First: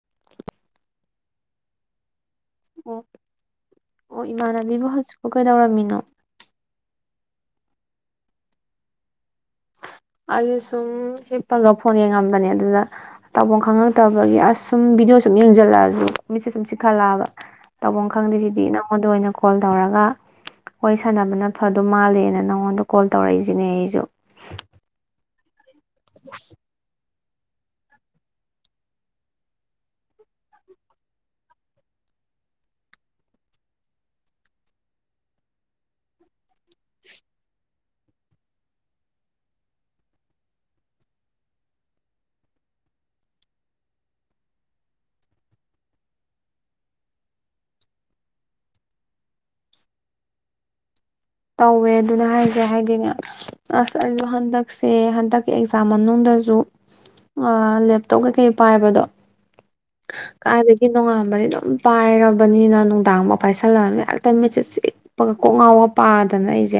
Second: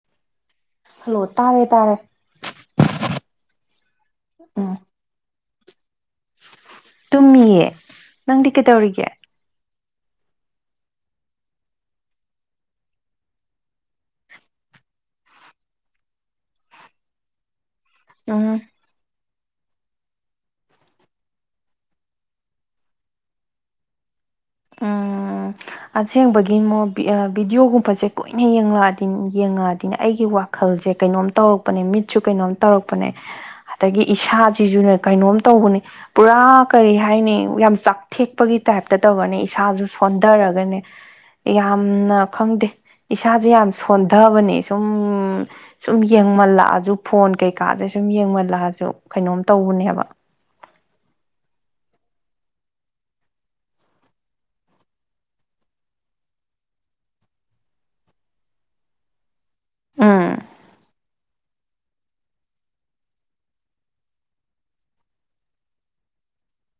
[inaudible] hello ꯇꯥꯔꯦ ꯇꯥꯔꯦ ꯑꯣ ꯑꯣ ꯏꯃꯥꯟꯅꯕꯤ ꯎꯝ ꯑꯃ ꯍꯥꯏ ꯁ꯭ꯀꯨꯜ ꯀꯩꯗꯧꯔꯝꯃꯤꯅꯣ ꯇꯨꯝꯃꯤꯌꯦ ꯅꯪꯗꯤ ꯀꯩꯗꯧꯔꯤꯒꯦ ꯑꯩꯁꯦ ꯁꯨꯝ ꯍꯤꯞꯄꯒ ꯐꯣꯟ ꯌꯦꯡꯉꯝꯕꯅꯦ ꯑꯗꯨꯗ ꯇꯥꯎꯐꯝ ꯈꯪꯉꯛꯇꯕꯒꯤ ꯑꯁ ꯁꯨꯝ ꯚꯤꯗꯤꯑꯣ ꯁꯨꯝ ꯌꯦꯡꯁꯤꯜꯂꯛ ꯑꯁꯨ ꯃꯤꯠꯁꯦ ꯁꯨꯝ ꯆꯤꯛꯈꯠ ꯂꯛ ꯑꯕ ꯇꯧꯕꯐꯝ ꯈꯪꯗ꯭ꯔꯤ ꯎꯝ ꯁꯤꯗꯤ ꯅꯪꯉꯣꯟꯗ ꯑꯣꯏꯅ ꯀꯣꯜ ꯇꯧꯔꯒ ꯋꯥꯔꯤ ꯁꯥꯟꯅꯕꯅ ꯐꯗꯣꯏ ꯃꯥꯜꯂꯦꯅ ꯅꯪꯉꯣꯟꯗ ꯀꯣꯜ ꯇꯧꯔꯛꯏꯁꯤꯅꯦ ꯑꯩꯁꯨ ꯎꯝ ꯑꯁꯦꯡꯕꯒꯤ ꯉꯣ ꯚꯤꯗꯤꯑꯣ ꯒꯨꯝꯕꯁꯦ ꯀꯨꯏꯅ ꯌꯦꯡꯉꯛꯑꯗꯤ ꯌꯦꯡꯉꯛꯑꯗꯤꯅꯦ ꯑꯩꯒꯤ ꯋꯥꯈꯜꯁꯦ ꯀꯩꯅꯣꯝ ꯇꯧꯔꯛꯄꯅꯦ ꯃꯤꯠꯁꯨ ꯀꯩꯅꯣꯝ ꯇꯧꯔꯛꯄꯅꯦ ꯑꯗꯒꯤ ꯏꯁꯥ ꯁꯤꯁꯨ ꯀꯩꯅꯣꯝ ꯇꯧꯕꯅꯦ ꯄꯨꯔꯥ ꯀꯔꯤ ꯍꯥꯏꯅꯤ ꯌꯥꯝ ꯆꯥꯛꯊꯦꯛꯄꯒꯤ ꯇꯥꯏꯞꯇ ꯇꯧꯔꯅꯤ ꯏꯁꯥꯁꯨ ꯁꯣꯟꯊꯔꯒꯅꯦ ꯌꯥꯝꯅ ꯈꯪꯗꯦ ꯏꯁꯥꯁꯦ ꯌꯥꯝ ꯁꯣꯟꯊꯕꯅꯦ ꯁꯨꯝ ꯁꯨꯝ ꯌꯦꯡ ꯃꯜꯂꯛ ꯑꯁꯨ ꯐꯣꯟ ꯀꯩ ꯀꯥꯁꯦ ꯁꯨꯝ ꯌꯦꯡ ꯃꯜ ꯂꯛꯑꯁꯨ ꯀꯩꯅꯣꯝ ꯇꯧꯕ ꯅꯦꯕ ꯇꯧꯋꯦ ꯑꯗꯨꯅꯦ ꯍꯥꯏꯁꯦ ꯍꯥꯏꯗꯤꯅꯦ ꯑꯁ ꯑꯩꯁꯨ ꯍꯟꯗꯛꯁꯦ ꯍꯟꯗꯛꯀꯤ ꯑꯦꯛꯖꯥꯝ ꯃꯅꯨꯡꯗꯁꯨ ꯂꯦꯞꯇꯣꯞ ꯀꯩꯀꯩ ꯄꯥꯏꯕꯗꯣ ꯎꯝ ꯀꯥꯏꯗꯒꯤ ꯅꯣꯡꯉꯥꯟꯕꯩꯅꯣ ꯄꯥꯏꯔꯕꯅꯤꯅ ꯅꯨꯡꯗꯥꯡ ꯐꯥꯎ ꯄꯥꯏ ꯁꯜꯂꯛ ꯑꯕꯅꯤꯅ ꯍꯦꯛꯇ ꯃꯤꯠꯁꯦ ꯆꯤꯛꯄꯒ ꯀꯣꯛ ꯉꯥꯎꯕꯒ ꯄꯥꯗꯅ ꯑꯩꯁꯦ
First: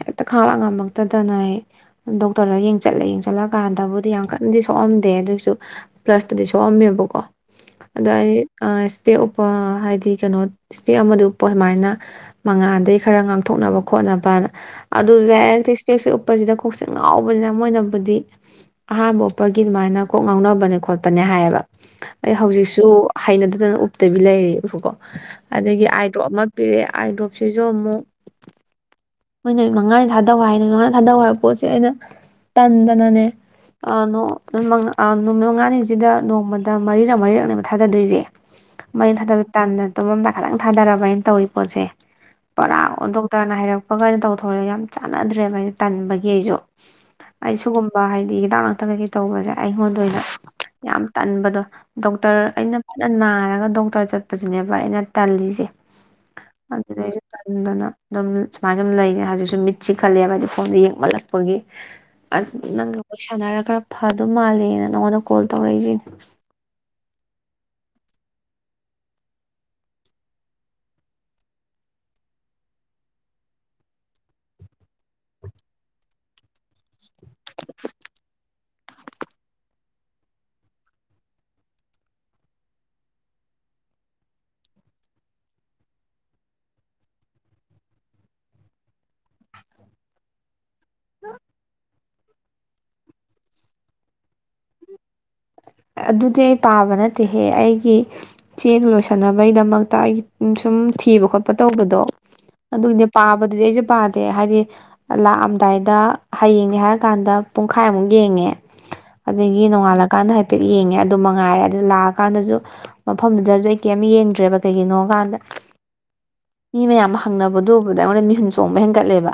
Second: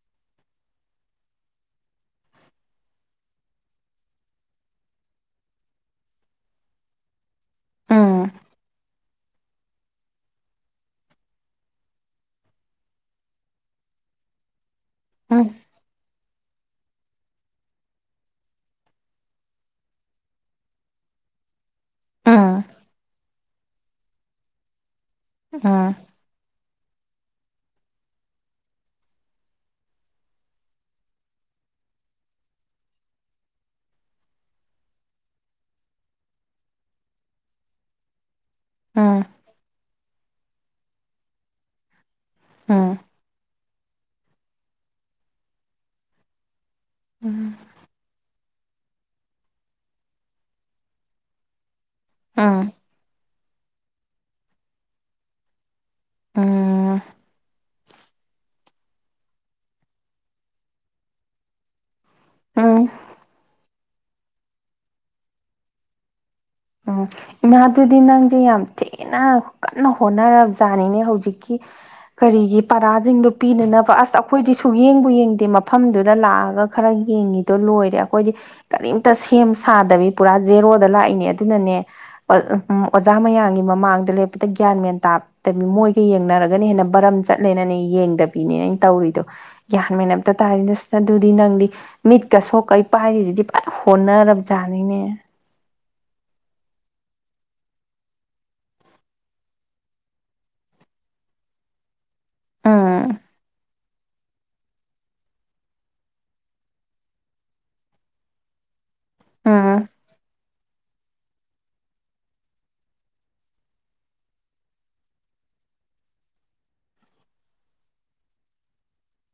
ꯍꯦꯛꯇ ꯈꯥꯡꯂꯥꯛ ꯉꯝꯃꯛꯇꯗꯅ ꯑꯩ ꯗꯣꯛꯇꯔꯗ ꯌꯦꯡ ꯆꯠꯂꯦ ꯌꯦꯡ ꯆꯠꯂꯀꯥꯟꯗꯕꯨꯗꯤ ꯌꯥꯝ ꯀꯟꯅꯗꯤ ꯁꯣꯛꯑꯝꯗꯦ ꯑꯗꯨꯏꯁꯨ ꯄ꯭ꯂꯁꯇꯗꯤ ꯁꯣꯛꯑꯝꯃꯦꯕꯀꯣ ꯑꯗꯣ ꯎꯝ ꯑꯩ ꯑꯥꯏꯁ ꯏꯁꯄꯦꯛ ꯎꯞꯄ ꯍꯥꯏꯗꯤ ꯀꯩꯅꯣ ꯏꯁꯄꯦꯛ ꯑꯃꯗꯨ ꯎꯞꯄꯣ ꯁꯃꯥꯏꯅ ꯃꯉꯥꯟꯗꯒꯤ ꯈꯔ ꯉꯥꯡ ꯊꯣꯛꯅꯕ ꯈꯣꯠꯅꯕꯅ ꯑꯗꯨꯖꯦ ꯎꯝ ꯑꯩꯁꯦ ꯏꯁꯄꯦꯛꯁꯦ ꯎꯞꯄꯁꯤꯗ ꯀꯣꯛꯁꯦ ꯉꯥꯎꯕꯖ ꯃꯣꯏꯅꯕꯨꯗꯤ ꯑꯍꯥꯟꯕ ꯎꯞꯄꯒꯤ ꯑꯗꯨꯃꯥꯏꯅ ꯀꯣꯛ ꯉꯥꯎꯅꯕꯅꯦ ꯈꯣꯠꯄꯅꯦ ꯍꯥꯏꯌꯦꯕ ꯑꯩ ꯎꯝ ꯍꯧꯖꯤꯛꯁꯨ ꯍꯩꯅꯗꯗꯅ ꯇꯕꯤ ꯂꯩꯔꯤꯕꯀꯣ ꯑꯗꯒꯤ ꯎꯝ ꯑꯥꯏꯗ꯭ꯔꯣꯞ ꯑꯃ ꯄꯤꯔꯛꯑꯦ ꯑꯥꯏꯗ꯭ꯔꯣꯞꯁꯤꯁꯨ ꯑꯃꯨꯛ ꯃꯣꯏꯅ ꯅꯨꯃꯤꯠ ꯃꯉꯥꯅꯤ ꯊꯥꯗꯧ ꯍꯥꯏ ꯅꯨꯃꯤꯠ ꯃꯉꯥꯅꯤ ꯊꯥꯗꯧ ꯍꯥꯏꯕ ꯄꯣꯠꯁꯦ ꯑꯩꯅ ꯇꯟꯗꯅꯅꯦ ꯑ ꯅꯣ ꯅꯨꯃꯤꯠ ꯃꯪꯉꯥ ꯑ ꯅꯨꯃꯤꯠ ꯃꯉꯥꯅꯤꯁꯤꯗ ꯅꯣꯡꯃꯗ ꯃꯔꯤꯔꯛ ꯃꯔꯤꯔꯛꯅꯦꯕ ꯊꯥꯗꯗꯣꯏꯖꯦ ꯃꯩ ꯎꯝ ꯊꯥꯗꯕ ꯇꯟꯗꯅ ꯊꯨꯝꯃꯝꯗꯥꯏ ꯈꯤꯇꯪ ꯊꯥꯗꯔꯕ ꯑꯩꯅ ꯇꯧꯋꯤ ꯄꯣꯠꯁꯦ ꯄꯔꯥ ꯎꯝ ꯅ ꯍꯥꯏꯔꯛꯄꯒꯩ ꯇꯧꯊꯣꯔꯛꯑꯦ ꯌꯥꯝ ꯆꯥꯟꯅꯗ꯭ꯔꯦꯕ ꯑꯩꯅ ꯇꯟꯕꯒꯤ ꯑꯩꯁꯨ ꯑꯩ ꯎꯝ ꯁꯤꯒꯨꯝꯕ ꯍꯥꯏꯗꯤ ꯍꯤꯗꯥꯛ ꯊꯛꯑꯒꯦ ꯇꯩꯕꯁꯦ ꯑꯩꯉꯣꯟꯗ ꯑꯣꯏꯅ ꯌꯥꯝ ꯇꯟꯕꯗꯣ ꯗꯣꯛꯇꯔ ꯎꯝ ꯑꯩꯅ ꯐꯅ ꯅꯥꯔꯒ ꯗꯣꯛꯇꯔ ꯆꯠꯄꯁꯤꯅꯦꯕ ꯑꯩꯅ ꯇꯜꯂꯤꯁꯦ ꯎꯝ ꯑꯗꯨꯗꯩ ꯑꯩ ꯇꯟꯗꯅ ꯎꯝ ꯁꯨꯃꯥꯏꯅ ꯁꯨꯝ ꯂꯩꯔꯦ ꯍꯧꯖꯤꯛꯁꯨ ꯃꯤꯠꯁꯤ ꯆꯤꯈꯠꯂꯦꯕ ꯑꯗꯤ ꯐꯣꯟꯗ ꯌꯦꯡꯃꯜꯂꯛꯄꯒꯤ ꯑꯁ ꯎꯝ ꯅꯪꯒ ꯋꯥꯔꯤ ꯁꯥꯟꯅꯔꯒ ꯈꯔ ꯐꯗꯧ ꯃꯥꯜꯂꯦꯅ ꯅꯪꯉꯣꯟꯗ ꯀꯣꯜ ꯇꯧꯔꯛꯏꯁꯤ ꯎꯝ ꯏꯃꯥꯗꯨꯗꯤ ꯅꯪꯁꯦ ꯌꯥꯝ ꯊꯤꯅ ꯀꯟꯅ ꯍꯣꯠꯅꯔꯕꯖꯥꯠꯅꯤꯅꯦ ꯍꯧꯖꯤꯛꯀꯤ ꯀꯔꯤꯒꯤ ꯄꯔꯥꯁꯤꯡꯗꯣ ꯄꯤꯅꯅꯕ ꯑꯁ ꯑꯩꯈꯣꯏꯗꯤ ꯁꯨꯛꯌꯦꯡꯕꯨ ꯌꯦꯡꯗꯦ ꯃꯐꯝꯗꯨꯗ ꯂꯥꯛꯑꯒ ꯈꯔ ꯌꯦꯡꯉꯤꯗꯣ ꯂꯣꯏꯔꯦ ꯑꯩꯈꯣꯏꯗꯤ ꯀꯔꯤꯝꯇ ꯁꯦꯝ ꯁꯥꯗꯕꯤ ꯄꯨꯔꯥ ꯖꯦꯔꯣꯗ ꯂꯥꯛꯏꯅꯦ ꯑꯗ ꯑꯗꯨꯅꯅꯦ ꯑ ꯑꯝ ꯑꯣꯖꯥ ꯃꯌꯥꯝꯒꯤ ꯃꯃꯥꯡꯗ ꯂꯦꯞꯄꯗ ꯒ꯭ꯌꯥꯟ ꯃꯦꯟ ꯇꯥꯇꯕꯤ ꯃꯣꯏꯒ ꯌꯦꯡꯅꯔꯒꯅ ꯍꯦꯟꯅ ꯕꯔꯝ ꯆꯠꯂꯦꯅꯅꯦ ꯌꯦꯡꯗꯕꯤꯅꯦ ꯑꯩꯅ ꯇꯧꯔꯤꯗꯣ ꯒ꯭ꯌꯥꯟ ꯃꯦꯟ ꯑꯝꯇ ꯇꯥꯗꯦ ꯑꯗꯨꯗꯤ ꯅꯪꯗꯤ ꯃꯤꯠꯀ ꯁꯣꯛꯀꯩ ꯄꯥꯏꯔꯤꯖꯤꯗꯤ ꯐꯠ ꯍꯣꯠꯅꯔꯕꯖꯥꯠꯅꯤꯅꯦ ꯑꯗꯨꯗꯤ ꯑꯩ ꯄꯥꯕ ꯅꯠꯇꯦꯍꯦ ꯑꯩꯒꯤ ꯆꯦ ꯂꯣꯏꯁꯤꯟꯅꯕꯒꯤꯗꯃꯛꯇ ꯑꯩ ꯁꯨꯝ ꯊꯤꯕ ꯈꯣꯠꯄ ꯇꯧꯕꯗꯣ ꯑꯗꯨꯗꯤ ꯎꯝ ꯄꯥꯕꯗꯨꯗꯤ ꯑꯩꯁꯨ ꯄꯥ ꯑ ꯍꯥꯏꯗꯤ ꯂꯥꯛꯑꯝꯗꯥꯏꯗ ꯍꯌꯦꯡꯅꯦ ꯍꯥꯏꯔꯀꯥꯟꯗ ꯄꯨꯡꯈꯥꯏꯃꯨꯛ ꯌꯦꯡꯉꯦ ꯎꯝ ꯑꯗꯒꯤ ꯅꯣꯡꯉꯥꯜꯂ ꯐꯦꯠ ꯌꯦꯡꯉꯦ ꯑꯗꯨ ꯃꯉꯥꯏꯔꯦ ꯑꯗꯣ ꯂꯥꯛꯑꯀꯥꯟꯗꯁꯨ ꯃꯐꯝꯗꯨꯗꯁꯨ ꯑꯩ ꯀꯦꯝ ꯌꯦꯡꯗ꯭ꯔꯦꯕ ꯀꯩꯒꯤꯅꯣ ꯀꯥꯟꯗ ꯃꯤ ꯃꯌꯥꯝ ꯍꯪꯅꯕꯗꯨ ꯎꯕꯗ ꯑꯩꯉꯣꯟꯗ ꯃꯤꯍꯨꯟ ꯆꯣꯡꯕ ꯍꯦꯟꯒꯠꯂꯦꯕ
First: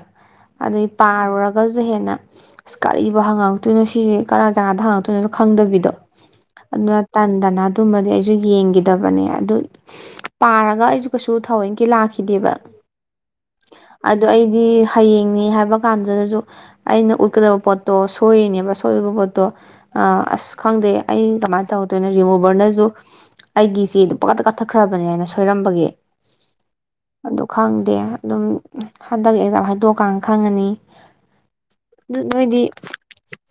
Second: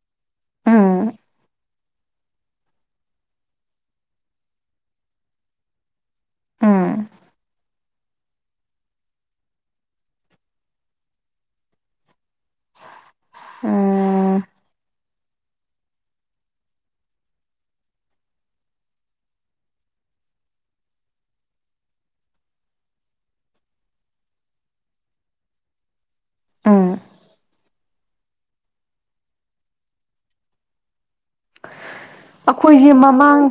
ꯑꯗꯩ ꯎꯝ ꯄꯥꯔꯨꯔꯒꯁꯨ ꯍꯦꯟꯅ ꯑꯁ ꯀꯔꯤꯕꯨ ꯍꯪꯉꯛꯇꯣꯏꯅꯣ ꯁꯤꯖ ꯀꯔ ꯖꯒꯥꯗ ꯍꯪꯉꯛꯇꯣꯏꯅꯣ ꯈꯪꯗꯕꯤꯗꯣ ꯑꯗꯨ ꯎꯝ ꯇꯟ ꯇꯅ ꯑꯗꯨꯃꯗꯤ ꯑꯩ ꯁꯨ ꯌꯦꯡꯒꯤꯗꯕꯅꯦ ꯑꯗꯨ ꯇꯥꯔꯒ ꯑꯩꯁꯨ ꯀꯩꯁꯨ ꯊꯋꯡꯒꯤ ꯂꯥꯛꯈꯤꯗꯦꯕ ꯑꯗꯣ ꯎꯝ ꯑꯩꯗꯤ ꯍꯌꯦꯡꯅꯤ ꯍꯥꯏꯕ ꯀꯥꯟꯗꯨꯗꯁꯨ ꯑꯩꯅ ꯎꯠꯀꯗꯕ ꯄꯣꯠꯇꯣ ꯁꯣꯏꯔꯤꯅꯦꯕ ꯁꯣꯏꯕ ꯄꯣꯠꯇꯣ ꯑꯥ ꯑꯁ ꯈꯪꯗꯦ ꯑꯩ ꯀꯃꯥꯏꯅ ꯇꯧꯗꯣꯏꯅꯣ ꯔꯤꯃꯨꯚꯔꯅꯁꯨ ꯑꯩꯒꯤ ꯏꯆꯦꯗꯨ ꯄꯛꯀꯥꯗ ꯀꯛꯊꯠꯈ꯭ꯔꯕꯅꯦ ꯍꯥꯏꯅ ꯁꯣꯏꯔꯝꯕꯒꯤ ꯎꯝ ꯑꯗꯨ ꯈꯪꯗꯦ ꯑꯗꯨꯝ ꯍꯟꯗꯛ ꯑꯦꯛꯖꯥꯝ ꯍꯥꯏꯗꯣꯛꯑꯀꯥꯟ ꯈꯪꯉꯅꯤ ꯑꯗꯨ ꯅꯣꯏꯗꯤ ꯑꯩꯈꯣꯏꯁꯦ ꯃꯃꯥꯡ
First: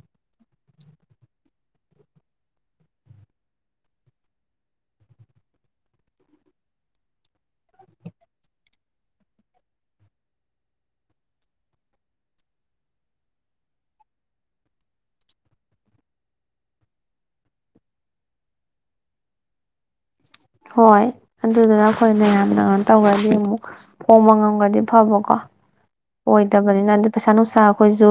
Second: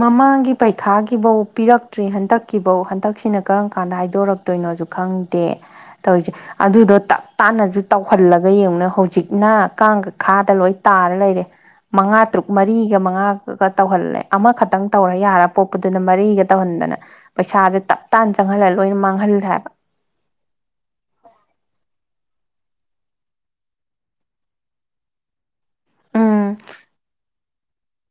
ꯃꯃꯥꯡꯒꯤ ꯄꯩꯈꯥꯒꯤꯐꯧ ꯄꯤꯔꯛꯇ꯭ꯔꯤ ꯍꯟꯗꯛꯀꯤꯐꯧ ꯍꯟꯗꯛꯁꯤꯅ ꯀꯔꯝ ꯀꯥꯟꯗ ꯍꯥꯏꯗꯣꯔꯛꯇꯣꯏꯅꯣꯁꯨ ꯈꯪꯗꯦ ꯇꯧꯔꯤꯁꯦ ꯑꯗꯨꯗꯣ ꯇꯞ ꯇꯥꯅꯁꯨ ꯇꯧꯍꯜꯂꯒ ꯌꯦꯡꯉꯨꯅ ꯍꯧꯖꯤꯛꯅ ꯀꯥꯡ ꯈꯥꯗ ꯂꯣꯏ ꯇꯥꯔ ꯂꯩꯔꯦ ꯃꯉꯥ ꯇꯔꯨꯛ ꯃꯔꯤꯒ ꯃꯉꯥꯒ ꯇꯧꯍꯜꯂꯦ ꯑꯃꯈꯛꯇꯪ ꯇꯧꯔ ꯌꯥꯔ ꯄꯣꯛꯄꯗꯨꯅ ꯃꯔꯤꯒ ꯇꯧꯍꯟꯗꯅ ꯄꯩꯁꯥꯁꯦ ꯇꯞ ꯇꯥꯅ ꯆꯪꯍꯜꯂ ꯂꯣꯏꯅ ꯃꯥꯡꯍꯜꯂꯦ ꯍꯥꯏꯕ ꯍꯣꯏ ꯑꯗꯨꯗꯨꯅ ꯑꯩꯈꯣꯏꯅꯌꯥꯝ [unintelligible] ꯇꯧꯈ꯭ꯔꯗꯤ ꯑꯃꯨꯛ ꯍꯣꯡꯕ ꯉꯝꯈ꯭ꯔꯗꯤ ꯐꯕꯀꯣ ꯑꯣ ꯎꯝ ꯏꯗꯕꯅꯤꯅ ꯗꯨ ꯄꯩꯁꯥ ꯅꯨꯡꯁꯥ ꯑꯩꯈꯣꯏꯁꯨ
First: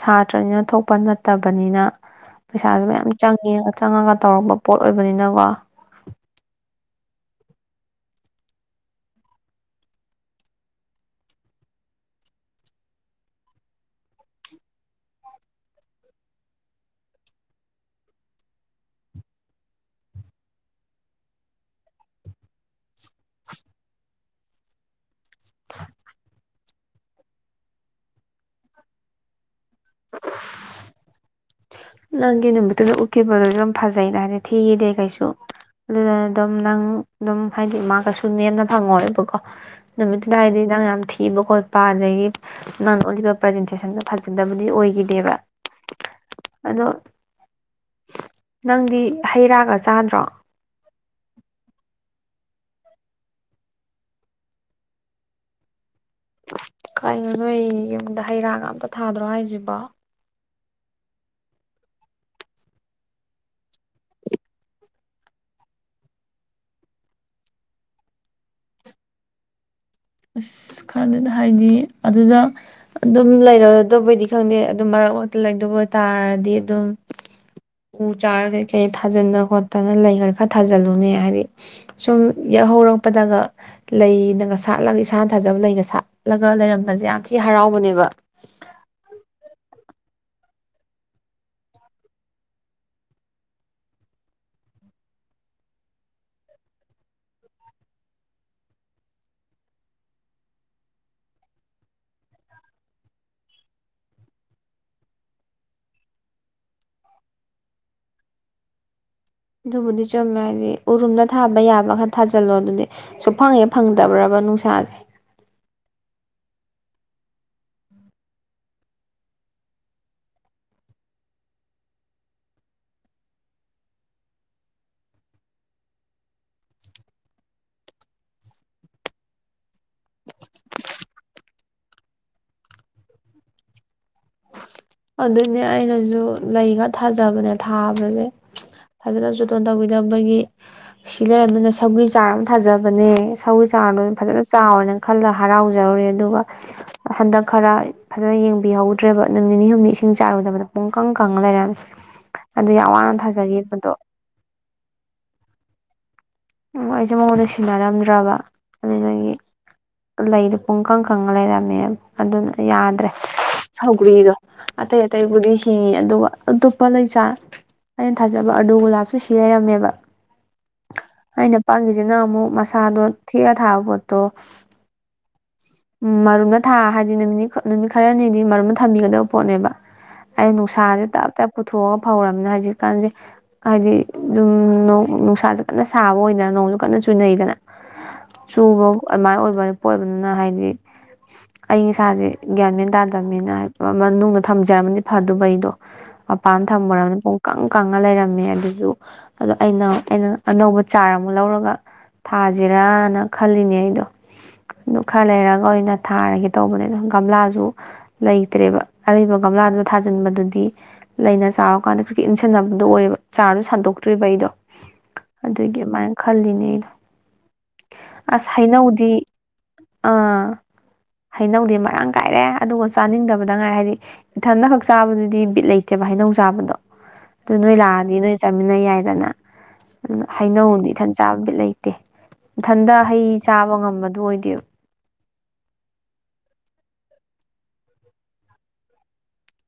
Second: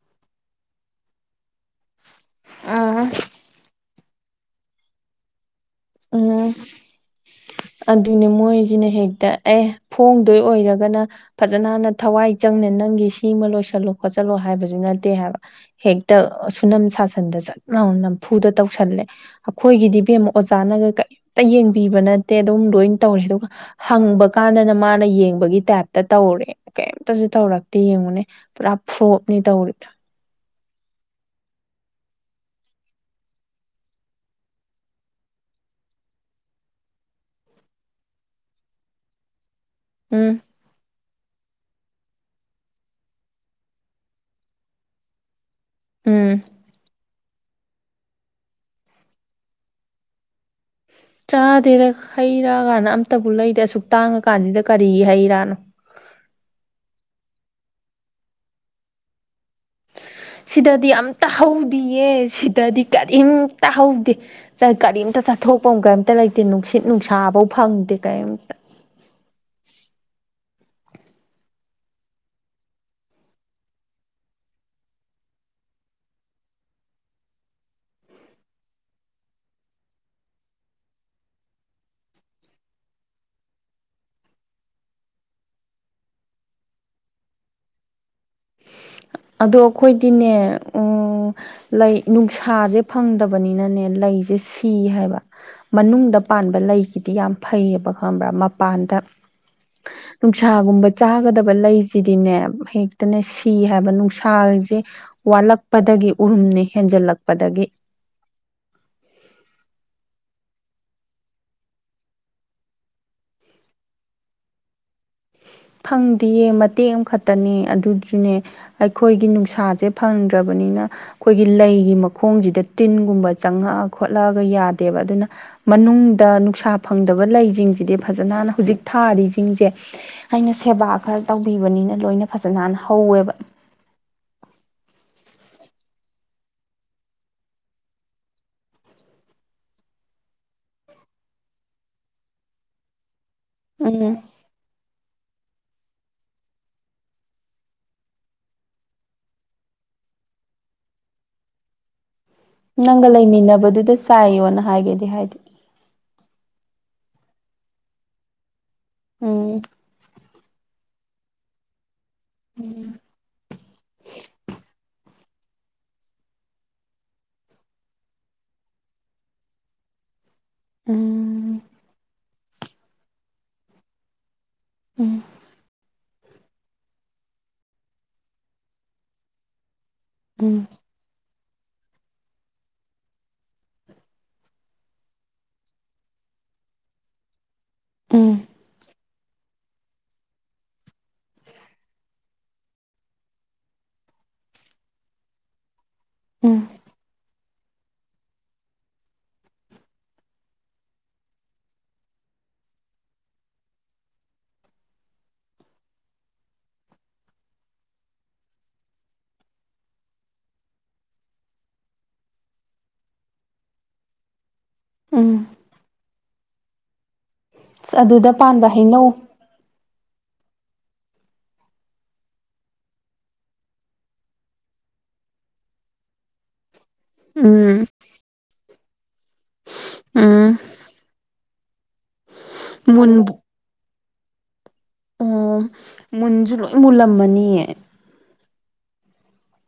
ꯁꯥꯇ꯭ꯔꯅꯤꯅ ꯊꯣꯛꯄ ꯅꯠꯇꯕ ꯀꯝꯄꯅꯤꯅ ꯑ ꯄꯩꯁꯥꯁꯨ ꯃꯌꯥꯝ ꯆꯪꯉ ꯆꯪꯉꯒ ꯇꯧꯔꯄ ꯄꯣꯠ ꯑꯣꯏꯕꯅꯤꯅꯀꯣ ꯎꯝ ꯑꯗꯨꯅꯦ ꯃꯣꯏꯁꯤꯅ ꯍꯦꯛꯇ ꯑꯦ ꯐꯣꯡꯗꯣꯏ ꯑꯣꯏꯔꯒꯅ ꯐꯖꯅ ꯅꯟꯅ ꯊꯋꯥꯏ ꯆꯪꯅ ꯅꯪꯒꯤ ꯁꯤꯃ ꯂꯣꯏꯁꯤꯜꯂꯣ ꯈꯣꯠꯆꯜꯂꯣ ꯍꯥꯏꯕꯁꯨ ꯅꯠꯇꯦ ꯍꯥꯏꯕ ꯍꯦꯛꯇ ꯁꯨꯅꯝ ꯁꯥꯁꯟꯗ ꯆꯠ ꯂꯅꯥ ꯅꯝꯐꯨꯗ ꯇꯧꯁꯜꯂꯦ ꯑꯩꯈꯣꯏꯒꯤꯗꯤ ꯕꯦꯝꯃ ꯑꯣꯖꯥꯅꯒ ꯀꯔꯤꯝꯇ ꯌꯦꯡꯕꯤꯕꯠ [unintelligible] ꯇꯧꯔꯦ ꯑꯗꯨꯒ ꯍꯪꯕ ꯀꯥꯟꯗꯅ ꯃꯥꯅ ꯌꯦꯡꯕꯒꯤ ꯇꯥꯏꯞꯇ ꯇꯧꯔꯦ ꯀꯩꯝꯇꯁꯨ ꯇꯧꯔꯛꯇꯦ ꯌꯦꯡꯉꯨꯅꯦ ꯄꯨꯔꯥ ꯐ꯭ꯂꯣꯞꯅꯤ ꯇꯧꯔꯦ [inaudible] ꯅꯪꯒꯤ ꯅꯨꯃꯤꯠꯇꯨꯗ ꯎꯠꯈꯤꯕꯗꯨꯣ ꯌꯥꯝ ꯐꯖꯩꯩꯅ ꯍꯥꯏꯗꯤ ꯊꯤꯈꯤꯗ ꯀꯩꯁꯨ ꯑꯗꯨꯗ ꯑꯗꯨꯝ ꯅꯪ ꯑꯗꯨꯝ ꯍꯥꯏꯗꯤ ꯃꯥ ꯀꯩꯁꯨ ꯅꯦꯝꯅ ꯐꯪꯉꯣꯕꯀꯣ ꯅꯨꯃꯤꯠ ꯎꯝ ꯇꯨꯗ ꯍꯥꯏꯔꯗꯤ ꯅꯪ ꯌꯥꯝ ꯊꯤ ꯏꯕ ꯈꯣꯠꯄ ꯑꯗꯒꯤ ꯅꯪ ꯎꯠꯂꯤꯕ ꯄ꯭ꯔꯖꯦꯟꯇꯦꯁꯟꯁꯨ ꯐꯖꯗꯕꯗꯤ ꯑꯣꯏꯈꯤꯗꯦꯕ ꯎꯝ ꯑꯗꯣ ꯅꯪꯗꯤ ꯍꯩ ꯔꯥꯒ ꯆꯥꯟꯗ꯭ꯔꯣ ꯆꯥꯗꯦꯗ ꯍꯩꯔꯀꯥꯟꯗ ꯑꯝꯇꯕꯨ ꯂꯩꯗꯦ ꯑꯁꯨꯛ ꯇꯥꯡꯉ ꯀꯥꯟꯁꯤꯗ ꯀꯔꯤꯒꯤ ꯍꯩꯔꯥꯅꯣ ꯀꯩꯅꯣ ꯅꯣꯏ ꯌꯨꯝꯗ ꯍꯩ ꯔꯥ ꯑꯝꯇ ꯊꯥꯗ꯭ꯔꯣ ꯍꯥꯏꯁꯤꯕ ꯁꯤꯗꯗꯤ ꯑꯇ ꯍꯧꯗꯤꯌꯦ ꯁꯤꯗꯗꯤ ꯀꯔꯤꯝꯇ ꯍꯧꯗꯦ ꯀꯔꯤꯝꯇ ꯆꯠꯊꯣꯛꯐꯝ ꯀꯔꯤꯝꯇ ꯂꯩꯇꯦ ꯅꯨꯡꯁꯤꯠ ꯅꯨꯡꯁꯥꯐꯧ ꯐꯪꯗꯦ ꯀꯔꯤꯝꯇ ꯑꯁ ꯈꯔꯗꯅ ꯍꯥꯏꯗꯤ ꯑꯗꯨꯗ ꯑꯗꯨꯝ ꯂꯩꯔꯗꯕꯩꯗꯤ ꯈꯪꯗꯦ ꯑꯗꯨꯝ ꯃꯔꯛ ꯃꯔꯛꯇ ꯂꯩꯗꯕ ꯑꯣꯏ ꯇꯥꯔꯗꯤ ꯑꯗꯨꯝ ꯎ ꯆꯥꯔ ꯀꯩ ꯀꯩ ꯊꯥꯖꯅ ꯈꯣꯠꯇꯅ ꯂꯩ ꯈ ꯈꯔ ꯊꯥꯖꯤꯜꯂꯨꯅꯦ ꯍꯥꯏꯗꯤ ꯁꯨꯝ ꯌꯥꯛꯍꯧꯔꯛꯄꯗꯒ ꯂꯩꯅꯒ ꯁꯥꯠꯂꯒ ꯏꯁꯥꯅ ꯊꯥꯖꯕ ꯂꯩꯒ ꯁꯥꯠꯂꯒ ꯂꯩꯔꯝꯕꯁꯦ ꯌꯥꯝ ꯊꯤ ꯍꯔꯥꯎꯕꯅꯦꯕ ꯑꯗꯣ ꯑꯩꯈꯣꯏꯗꯤꯅꯦ ꯎꯝ ꯂꯩ ꯅꯨꯡꯁꯥꯁꯦ ꯐꯪꯗꯕꯅꯤꯅꯅꯦ ꯂꯩꯁꯦ ꯁꯤ ꯍꯥꯏꯕ ꯃꯅꯨꯡꯗ ꯄꯥꯟꯕ ꯂꯩꯒꯤꯗꯤ ꯌꯥꯝ ꯐꯩꯌꯦꯕ ꯈꯪꯕ꯭ꯔꯥ ꯃꯄꯥꯟꯗ ꯅꯨꯡꯁꯥꯒꯨꯝꯕ ꯆꯥꯒꯗꯕ ꯂꯩꯁꯤꯗꯤꯅꯦ ꯍꯦꯛ ꯇꯅꯦ ꯁꯤ ꯍꯥꯏꯕ ꯅꯨꯡꯁꯥꯁꯦ ꯋꯥꯠꯂꯛꯄꯗꯒꯤ ꯎꯔꯨꯝꯅ ꯍꯦꯟꯖꯜꯂꯛꯄꯗꯒꯤ ꯑꯗꯨꯕꯨꯗꯤ ꯆꯨꯝꯃꯦ ꯍꯥꯏꯗꯤ ꯎꯔꯨꯝꯗ ꯊꯥꯕ ꯌꯥꯕ ꯈꯔ ꯊꯥꯖꯤꯜꯂꯣ ꯑꯗꯨꯗꯤ ꯁꯨꯡꯐꯪꯉꯦ ꯐꯪꯗꯕ꯭ꯔꯕ ꯅꯨꯡꯁꯥꯁꯦ ꯐꯪꯗꯦꯌꯦ ꯃꯇꯦꯛ ꯑꯃꯈꯛꯇꯅꯦ ꯑꯗꯨꯗꯨꯅꯦ ꯑꯩꯈꯣꯏꯒꯤ ꯅꯨꯡꯁꯥꯁꯦ ꯐꯪꯗ꯭ꯔꯕꯅꯤꯅ ꯑꯩꯈꯣꯏꯒꯤ ꯂꯩꯒꯤ ꯃꯈꯣꯡꯁꯤꯗ ꯇꯤꯟꯒꯨꯝꯕ ꯆꯪꯉꯛꯑ ꯈꯣꯠꯂꯛꯑꯒ ꯌꯥꯗꯦꯕ ꯑꯗꯨꯅ ꯃꯅꯨꯡꯗ ꯅꯨꯡꯁꯥ ꯐꯪꯗꯕ ꯂꯩꯁꯤꯡꯁꯤꯗꯤ ꯐꯖꯅꯅ ꯍꯧꯖꯤꯛ ꯊꯥꯔꯤꯁꯤꯡꯁꯦ ꯑꯩꯅ ꯁꯦꯕꯥ ꯈꯔ ꯇꯧꯕꯤꯕꯅꯤꯅ ꯂꯣꯏꯅ ꯐꯖꯅ ꯍꯥꯟꯅ ꯍꯧꯋꯦꯕ ꯑꯗꯨꯅꯦ ꯑꯩꯅꯁꯨ ꯂꯩ ꯈꯔ ꯊꯥꯖꯕꯅꯦ ꯊꯥꯕꯁꯦ ꯐꯖꯅꯁꯨꯨꯇꯣꯟ ꯇꯧꯕꯤꯗꯕꯒꯤ ꯁꯤ ꯂꯩꯔꯕꯅꯤꯅ ꯁꯒꯔꯤ ꯆꯥꯔ ꯑꯃ ꯊꯥꯖꯕꯅꯦ ꯊꯧꯏ ꯆꯥꯔꯗꯨꯅ ꯎꯝ ꯐꯖꯅ ꯆꯥꯎꯋꯦꯅ ꯈꯜꯂ ꯍꯔꯥꯎꯖꯔꯨꯔꯦ ꯑꯗꯨꯒ ꯍꯟꯗꯛ ꯈꯔ ꯐꯖꯅ ꯌꯦꯡꯕꯤꯍꯧꯗ꯭ꯔꯦꯕ ꯅꯨ ꯅꯤꯅꯤ ꯍꯨꯝꯅꯤ ꯏꯁꯤꯡ ꯆꯥꯔꯨꯗꯕꯗ ꯄꯨꯡ ꯀꯪ ꯀꯪꯉ ꯂꯩꯔꯝꯃꯦ ꯑꯗꯨ ꯌꯥꯝ ꯅꯪꯒ ꯋꯥꯅ ꯊꯥꯖꯈꯤꯕꯗꯣ ꯂꯩꯃꯤꯟꯅꯕꯗꯨꯗ ꯆꯥꯏꯌꯣꯅ ꯍꯥꯏꯒꯦꯗꯤ ꯍꯥꯏꯗꯦ ꯑꯣ ꯑꯩꯁꯦ ꯃꯉꯣꯟꯗ ꯁꯤꯟꯅꯔꯝꯗ꯭ꯔꯕ ꯑꯗꯨꯗꯒꯤ ꯎꯝ ꯂꯩꯗ ꯄꯨꯡ ꯏꯀꯪ ꯀꯪꯉ ꯂꯩꯔꯝꯃꯦ ꯑꯗꯨꯅ ꯎꯝ ꯌꯥꯗ꯭ꯔꯦ ꯁꯧꯒ꯭ꯔꯤꯗꯣ ꯑꯇꯩ ꯑꯇꯩꯕꯨꯗꯤ ꯍꯤꯡꯉꯤ ꯑꯗꯨꯒ ꯑꯇꯣꯞꯄ ꯂꯩꯆꯥꯥꯔ ꯑꯩꯅ ꯊꯥꯖꯕ ꯑꯥꯗꯨꯒꯨꯂꯥꯞꯁꯨ ꯁꯤ ꯂꯩꯔꯝꯃꯦꯕ ꯎꯝ ꯑꯩꯅ ꯄꯥꯉꯁꯤꯅ ꯑꯃꯨꯛ ꯃꯁꯥꯗꯣ ꯊꯦꯛꯑ ꯊꯥꯕ ꯄꯣꯠꯇꯣ ꯎꯝ ꯎꯝ ꯃꯔꯨꯝꯗ ꯊꯥ ꯍꯥꯏꯗꯤ ꯅꯨꯃꯤꯠꯅꯤ ꯅꯨꯃꯤꯠ ꯈꯔꯅꯤꯗꯤ ꯃꯔꯨꯝꯗ ꯊꯝꯕꯤꯒꯗꯕ ꯄꯣꯠꯅꯦꯕ ꯑꯩ ꯎꯝ ꯅꯨꯡꯁꯥꯁꯦ ꯇꯞ ꯄꯨꯊꯣꯛꯑꯒ ꯐꯧꯔꯕꯅꯤ ꯍꯧꯖꯤꯛꯀꯥꯟꯁꯦ ꯍꯥꯏꯗꯤ ꯅꯨꯡꯁꯥꯥꯁꯦ ꯀꯟꯅ ꯁꯥꯕ ꯑꯣꯏꯗꯅ ꯅꯣꯡꯁꯨ ꯀꯟꯅ ꯆꯨꯅꯩꯗꯅ ꯎꯝ ꯆꯨꯕꯣ ꯑꯗꯨꯃꯥꯏꯅ ꯑꯣꯏꯕꯅꯤ ꯄꯣꯏꯕꯅꯤꯅ ꯍꯥꯏꯗꯤ ꯍꯥꯏꯗꯤ ꯑꯩ ꯏꯁꯥꯁꯦ ꯒ꯭ꯌꯥꯟ ꯃꯦꯟ ꯇꯥꯗꯕꯅꯤꯅ ꯍꯥꯏ ꯃꯅꯨꯡꯗ ꯊꯝꯖꯔꯝꯃꯗꯤ ꯐꯗꯧꯕ ꯑꯩꯗꯣ ꯄꯥꯟ ꯎꯝ ꯊꯝꯃꯨꯔꯃꯤꯅ ꯀꯪ ꯀꯪꯉ ꯂꯩꯔꯝꯃꯦ ꯑꯗꯨꯁꯨ ꯑꯗꯣ ꯑꯩꯅ ꯑꯩꯅ ꯑꯅꯧꯕ ꯆꯥꯔ ꯑꯃꯨꯛ ꯂꯧꯔꯒ ꯊꯥꯁꯤꯔꯅ ꯈꯜꯂꯤꯅꯦ ꯑꯩꯗꯣ ꯑꯗꯨ ꯈꯔ ꯂꯩꯔꯒ ꯑꯣꯏꯅ ꯊꯥꯔꯒꯦ ꯇꯧꯕꯅꯦ ꯑꯗ ꯒꯝꯂꯥꯁꯨ ꯂꯩꯇ꯭ꯔꯦꯕ ꯑꯔꯩꯔꯤꯕ ꯒꯝꯂꯥꯗꯨꯗꯣ ꯊꯥꯖꯤꯟꯕꯗꯨꯗꯤ ꯂꯩꯅ ꯆꯥꯔꯀꯥꯟꯗ ꯀ꯭ꯔꯤꯀ ꯏꯟꯁꯤꯟꯅꯕꯗꯣ ꯑꯣꯏꯔꯦꯕ ꯆꯥꯔꯁ ꯁꯟꯗꯣꯛꯇ꯭ꯔꯤꯕ ꯑꯩꯗꯣ ꯑꯗꯨꯒꯤ ꯑꯗꯨꯃꯥꯏꯅ ꯈꯜꯂꯤꯅꯦ ꯁ ꯑꯗꯨꯗ ꯑꯁ ꯄꯥꯟꯕ ꯍꯩꯅꯧ ꯍꯩꯅꯧꯗꯤ ꯑꯥ ꯍꯩꯅꯧꯗꯤ ꯃꯔꯥꯡ ꯀꯥꯏꯔꯦ ꯑꯗꯨꯒ ꯆꯥꯅꯤꯡꯗꯕꯗ ꯉꯥꯏꯔ ꯍꯥꯏꯗꯤ ꯏꯊꯟꯗ ꯈꯛ ꯆꯥꯕꯗꯨꯗꯤ ꯕꯤꯠ ꯂꯩꯇꯦꯕ ꯍꯩꯅꯧ ꯆꯥꯕꯗꯣ ꯑꯗꯨ ꯎꯝ ꯅꯣꯏ ꯂꯥꯛꯑꯗꯤ ꯅꯣꯏ ꯆꯥꯃꯤꯟꯅ ꯌꯥꯏꯗꯅ ꯑꯗꯨ ꯎꯝ ꯍꯩꯅꯧꯗꯤ ꯏꯊꯟꯠ ꯆꯥꯕ ꯕꯤꯠ ꯂꯩꯇꯦ ꯏꯊꯟꯗ ꯍꯩ ꯃꯨꯟꯕꯨ ꯆꯥꯕ ꯉꯝꯕꯗꯣ ꯕꯨꯑꯣꯏꯗꯦ ꯑꯣ ꯃꯨꯟꯁꯨ ꯂꯣꯏ ꯃꯨꯜꯂꯝꯃꯅꯤꯌꯦ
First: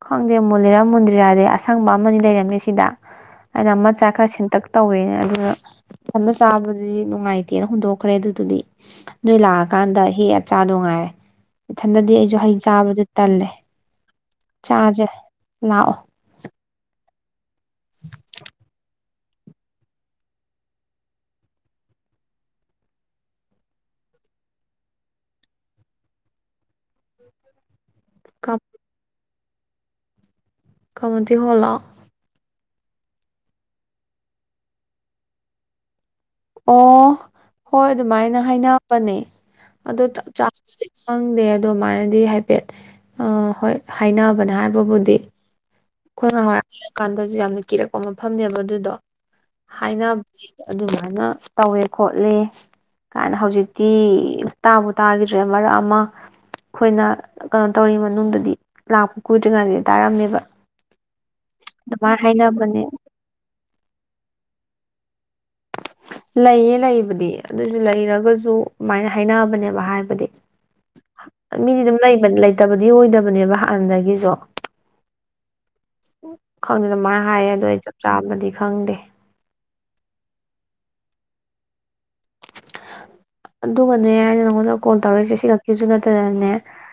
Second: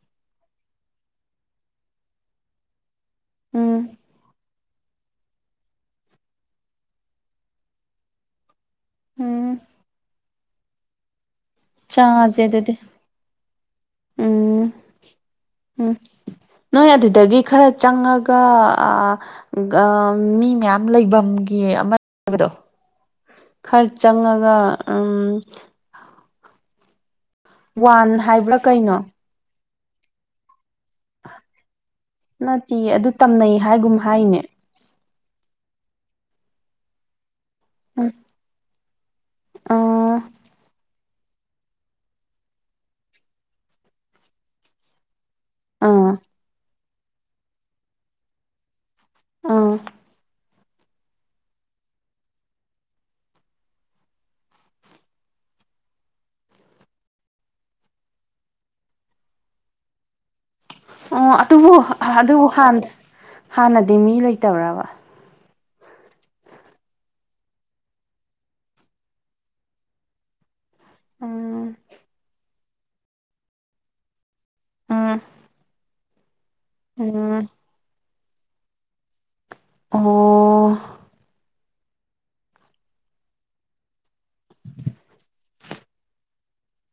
ꯈꯪꯗꯦ ꯃꯨꯜꯂꯤꯔꯥ ꯃꯨꯟꯗꯤꯔꯥꯗꯤ ꯑꯁꯪꯕ ꯑꯃ ꯂꯩꯔꯝꯃꯦ ꯁꯤꯗ ꯑꯩꯅ ꯎꯝ ꯃꯆꯥ ꯈꯔ ꯁꯦꯟꯇꯛ ꯇꯧꯋꯦ ꯑꯗꯨꯅ ꯏꯊꯟꯗ ꯆꯥꯕꯗꯨꯗꯤ ꯅꯨꯡꯉꯥꯏꯇꯦꯅ ꯍꯨꯟꯗꯣꯛꯈ꯭ꯔꯦ ꯑꯗꯨꯗꯨꯗꯤ ꯅꯣꯏ ꯎꯝ ꯂꯥꯛꯑꯀꯥꯟꯗ ꯍꯦꯛꯑ ꯆꯥꯈꯧ ꯉꯥꯏꯔꯦ ꯏꯊꯟꯗꯗꯤ ꯑꯩꯁꯨ ꯆꯥꯁꯦ ꯍꯩ ꯑꯗꯨꯗꯤ ꯆꯥꯕꯗ ꯇꯜꯂꯦ ꯎꯝ ꯆꯥꯖꯦ ꯂꯥꯛꯑꯣ ꯑꯗꯒꯤ ꯈꯔ ꯆꯪꯉꯒ ꯃꯤ ꯃꯌꯥꯝ ꯂꯩꯐꯝꯒꯤ ꯑꯃ ꯍꯥꯏꯕꯗꯣ ꯈꯔ ꯆꯪꯉꯒ ꯎ ꯋꯥꯟ ꯍꯥꯏꯕ꯭ꯔꯥ ꯀꯩꯅꯣ ꯀꯝꯃꯨꯇꯤ ꯍꯣꯜꯂꯣ ꯅꯠꯇꯦ ꯑꯗꯨ ꯇꯝꯅꯩ ꯍꯥꯏꯒꯨꯝ ꯍꯥꯏꯅꯦ ꯑꯣ ꯍꯣꯏ ꯎꯝ ꯑꯗꯨꯃꯥꯏꯅ ꯍꯥꯏꯅ [unintelligible] ꯑꯗꯨ ꯑꯥ ꯆꯞ ꯆꯥꯕꯁꯤ- ꯈꯪꯗꯦ ꯑꯗꯨꯃꯥꯏꯅꯗꯤ ꯍꯥꯏꯐꯦꯠ ꯍꯣꯏ ꯍꯥꯏꯅꯕꯅꯦ ꯍꯥꯏꯕꯕꯨꯗꯤ ꯑꯥ ꯑꯩꯈꯣꯏ ꯅꯥꯍꯋꯥꯏ- ꯀꯥꯟꯗꯁꯨ ꯌꯥꯝꯅ ꯀꯤꯔꯛꯄ ꯃꯐꯝꯅꯦꯕ ꯑꯗꯨꯗꯣ ꯑꯥ ꯍꯥꯏꯅꯕꯗꯤ ꯑꯗꯨꯃꯥꯏꯅ ꯇꯧꯋꯦ ꯈꯣꯠꯂꯦ ꯀꯥꯏꯅ ꯍꯧꯖꯤꯛꯇꯤ ꯇꯥꯕꯨ ꯇꯥꯈꯤꯗ꯭ꯔꯦ ꯃꯔꯛ ꯑꯃ ꯑꯩꯈꯣꯏꯅ ꯀꯩꯅꯣ ꯇꯧꯔꯤ ꯃꯅꯨꯡꯗꯗꯤ ꯂꯥꯛꯄ ꯀꯨꯏꯗꯔꯤꯉꯩꯗꯗꯤ ꯇꯥꯔꯝꯃꯦꯕ ꯑꯣ ꯑꯗꯨꯕꯨ ꯑꯗꯨꯃꯥꯏꯅ ꯑꯗꯨꯕꯨ ꯍꯥꯟ ꯍꯥꯏꯅꯕꯅꯦ ꯍꯥꯟꯅꯗꯤ ꯃꯤ ꯂꯩꯇꯕ꯭ꯔꯕ ꯂꯩꯌꯦ ꯂꯩꯕꯗꯤ ꯑꯗꯨꯁꯨ ꯂꯩꯔꯒꯁꯨ ꯑꯗꯨꯃꯥꯏꯅ ꯍꯥꯏꯅꯕꯅꯦꯕ ꯍꯥꯏꯕꯗꯤ ꯎꯝ ꯃꯤꯗꯤꯗꯨꯝ ꯂꯩꯕꯅꯦ ꯂꯩ ꯂꯩꯇꯕꯗꯤ ꯑꯣꯏꯗꯕꯅꯦꯕ ꯍꯥꯟꯅꯗꯒꯤꯁꯨ ꯎꯝ [unintelligible] ꯈꯪꯗꯦꯗ ꯃꯥꯏ ꯎꯝ ꯍꯥꯏꯌꯦ ꯑꯗꯣ ꯑꯩ ꯆꯠ ꯆꯥꯕꯗꯤ ꯈꯪꯗꯦ ꯑꯣꯍ ꯑꯗꯨꯒ ꯅꯦ ꯑꯩꯅ ꯅꯪꯉꯣꯟꯗ ꯀꯣꯜ ꯇꯧꯔꯛꯏꯁꯦ ꯁꯤꯈꯛꯀꯤꯁꯨ ꯅꯠꯇꯅꯅꯦ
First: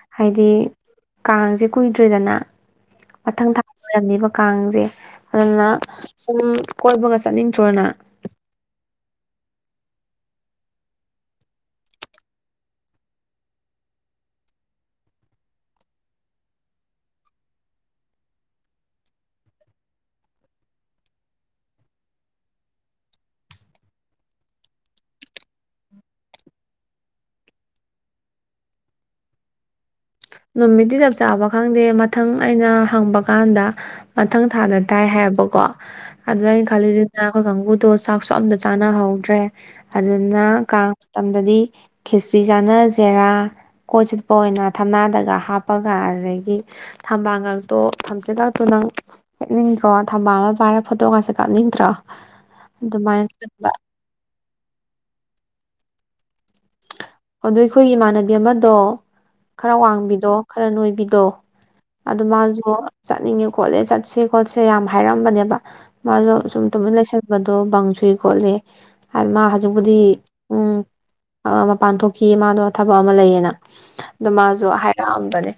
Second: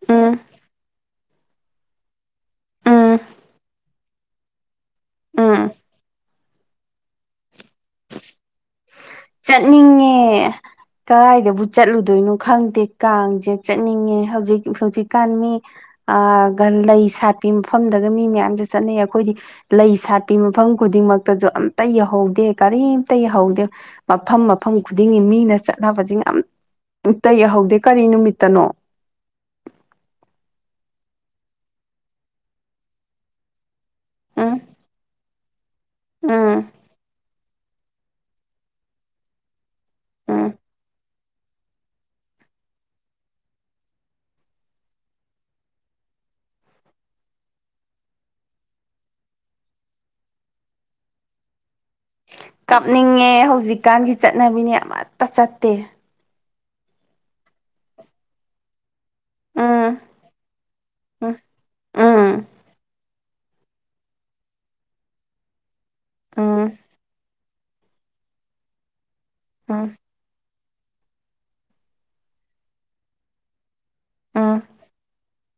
ꯎꯝ ꯍꯥꯏꯗꯤ ꯀꯥꯡꯁꯦ ꯀꯨꯏꯗ꯭ꯔꯦꯗꯅ ꯎꯝ ꯃꯊꯪ ꯊꯥ ꯑꯣꯏꯔꯝꯅꯤꯕ ꯀꯥꯡꯁꯦ ꯑꯗꯨꯅ ꯎꯝ ꯁꯨꯝ ꯀꯣꯏꯕꯒ ꯆꯠꯅꯤꯡꯗ꯭ꯔꯣ ꯅꯪ ꯆꯠꯅꯤꯡꯉꯦ ꯀꯗꯥꯥꯏꯗꯕꯨ ꯆꯠꯂꯨꯗꯣꯏꯅꯣ ꯈꯪꯗꯦ ꯀꯥꯡꯁꯦ ꯆꯠꯅꯤꯡꯉꯦ ꯍꯧꯖꯤꯛ ꯍꯧꯖꯤꯛꯀꯥꯟ ꯃꯤ ꯑꯥ ꯒꯟ ꯂꯩ ꯁꯥꯠꯄꯤ ꯃꯐꯝꯗꯗ ꯃꯤ ꯃꯌꯥꯝꯁꯦ ꯆꯠꯅꯩꯌꯦ ꯑꯩꯈꯣꯏꯗꯤ ꯂꯩ ꯁꯥꯠꯄꯤ ꯃꯐꯝ ꯈꯨꯗꯤꯡꯃꯛꯇꯁꯨ ꯑꯝꯇ ꯌꯥꯍꯧꯗꯦ ꯀꯔꯤꯝꯇ ꯌꯥꯍꯧꯗꯦ ꯃꯐꯝ ꯃꯐꯝ ꯈꯨꯗꯤꯡꯒꯤ ꯃꯤꯅ ꯆꯠꯅꯕꯖꯤꯡ ꯑꯝ ꯑꯝꯇ ꯌꯧꯍꯧꯗꯦ ꯀꯔꯤ ꯅꯨꯃꯤꯠꯇꯅꯣ ꯅꯨꯃꯤꯠꯇꯤ ꯆꯞ ꯆꯥꯕ ꯈꯪꯗꯦ ꯃꯊꯪ ꯑꯩꯅ ꯍꯪꯕ ꯀꯥꯟꯗ ꯃꯊꯪ ꯎꯝ ꯊꯥꯗ ꯇꯥꯏ ꯍꯥꯏꯕꯀꯣ ꯑꯗꯨꯗ ꯑꯩ ꯎꯝ ꯈꯟꯂꯤꯁꯦ ꯑꯩꯈꯣꯏ ꯀꯥꯡꯒꯨ ꯇꯣ ꯆꯥꯛꯁꯨ ꯑꯝꯇ ꯆꯥꯅꯍꯧꯗꯔꯦ ꯑꯗꯨꯅ ꯎꯝ ꯀꯥꯡ ꯃꯇꯝꯗꯗꯤ ꯈꯦꯆ꯭ꯔꯤ ꯆꯥꯅ ꯖꯦꯔꯥ ꯀꯣꯏ ꯆꯠꯄ ꯑꯣꯏꯅ ꯊꯝꯅꯥꯗ ꯒ ꯍꯥꯞꯄꯒ ꯑꯗꯨꯗꯒꯤ ꯊꯝꯕꯥꯜ ꯉꯛꯇꯣ ꯊꯝꯆꯦꯠꯀꯇꯣ ꯅꯪ ꯍꯦꯡꯅꯤꯡꯗ꯭ꯔꯣ ꯊꯝꯕꯥꯜ ꯑꯃ ꯄꯥꯏꯔꯒ ꯐꯣꯇꯣꯒꯥꯁꯦ ꯀꯥꯞꯅꯤꯡꯗ꯭ꯔꯣ ꯑꯗꯨꯃꯥꯏꯅ ꯀꯞꯅꯤꯡꯉꯦ ꯈꯟꯕ ꯍꯧꯖꯤꯛꯀꯥꯟꯒꯤ ꯆꯠꯅꯕꯤꯅꯦ ꯑꯃꯠꯇ ꯆꯠꯇꯦ ꯑꯗꯣ ꯑꯩꯈꯣꯏ ꯏꯃꯥꯟꯅꯕꯤ ꯑꯃꯗꯣ ꯈꯔ ꯎꯝ ꯋꯥꯡꯕꯤꯗꯣ ꯈꯔ ꯅꯣꯏꯕꯤꯗꯣ ꯎꯝ ꯑꯗꯨ ꯎꯝ ꯃꯥꯁꯨ ꯆꯠꯅꯤꯡꯉꯦ ꯀꯣꯠꯂꯦ ꯆꯠꯁꯦ ꯈꯣꯠꯁꯦ ꯌꯥꯝ ꯍꯥꯏꯔꯝꯕꯅꯦꯕ ꯃꯥꯗꯣ ꯁꯨꯝ ꯇꯨꯃꯤꯟ ꯂꯩꯁꯟꯕꯗꯣ ꯕꯪ ꯆꯨꯏ ꯈꯣꯠꯂꯤ ꯍꯥꯏ ꯃꯥ ꯎꯝ ꯎꯝ ꯍꯧꯖꯤꯛꯄꯨꯗꯤ ꯎꯝ [unintelligible] ꯄꯥꯟꯊꯣꯛꯈꯤ ꯃꯥꯗꯣ ꯊꯕꯛ ꯑꯃ ꯂꯩꯌꯦꯅ ꯑꯗꯣ ꯎꯝ ꯃꯥꯁꯨ ꯍꯥꯏꯔꯛꯑꯝꯕꯅꯦ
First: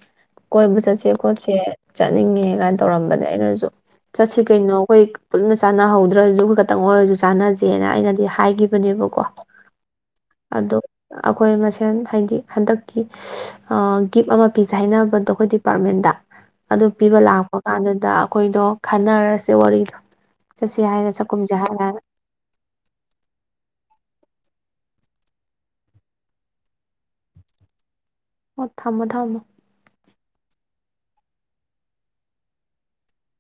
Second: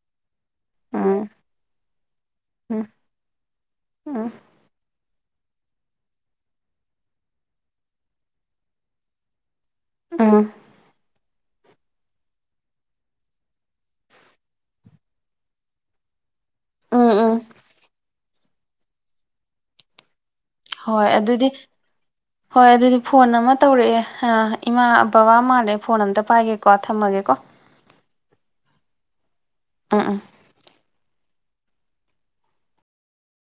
ꯀꯣꯏꯕ ꯆꯠꯁꯦ ꯎꯝ ꯈꯣꯠꯁꯦ ꯆꯠꯅꯤꯡꯉꯦ ꯀꯥꯏꯅ ꯎꯝ ꯇꯧꯔꯝꯕꯅꯦ ꯑꯩꯅꯁꯨ ꯎꯝ ꯆꯠꯁꯤ ꯀꯩꯅꯣ ꯑꯩꯈꯣꯏ ꯄꯨꯟꯅ ꯆꯥꯅꯍꯧꯗ꯭ꯔꯁꯨꯒ ꯈꯇꯪ ꯑꯣꯏꯔꯁꯨ ꯆꯥꯟꯅꯁꯦꯅ ꯑꯩꯅꯗꯤ ꯍꯥꯏꯈꯤꯕꯅꯦꯕꯀꯣ ꯎꯝ ꯑꯗꯣ ꯑꯩꯈꯣꯏ ꯃꯁꯦꯟ ꯍꯥꯏꯗꯤ ꯍꯟꯗꯛꯀꯤ ꯒꯤꯞ ꯑꯃ ꯄꯤꯖꯩ ꯍꯥꯏꯅꯕ ꯑꯗꯣ ꯑꯩꯈꯣꯏ ꯗꯤꯄꯥꯔꯠꯃꯦꯟꯗ ꯑꯗꯨ ꯎꯝ ꯄꯤꯕ ꯎꯝ ꯂꯥꯛꯄ ꯀꯥꯟꯗꯨꯗ ꯈꯣꯏꯗꯣ ꯈꯟꯅꯔꯁꯦ ꯋꯥꯔꯤꯗꯣ ꯆꯠꯁꯤ ꯍꯣꯏ ꯍꯥꯏꯔ ꯑꯗꯨꯗꯤ ꯆꯥꯛꯈꯨꯝꯁꯦ ꯍꯥꯏꯔꯒ ꯍꯣꯏ ꯑꯗꯨꯗꯤ ꯐꯣꯟ ꯑꯃ ꯇꯧꯔꯛꯑꯦ ꯑ ꯏꯃꯥ ꯕꯕꯥ ꯃꯥꯜꯂꯦ ꯐꯣꯟ ꯑꯝꯇ ꯄꯥꯏꯒꯦꯀꯣ ꯊꯝꯃꯒꯦꯀꯣ ꯑꯣ ꯊꯃꯣ ꯊꯃꯣ ꯑ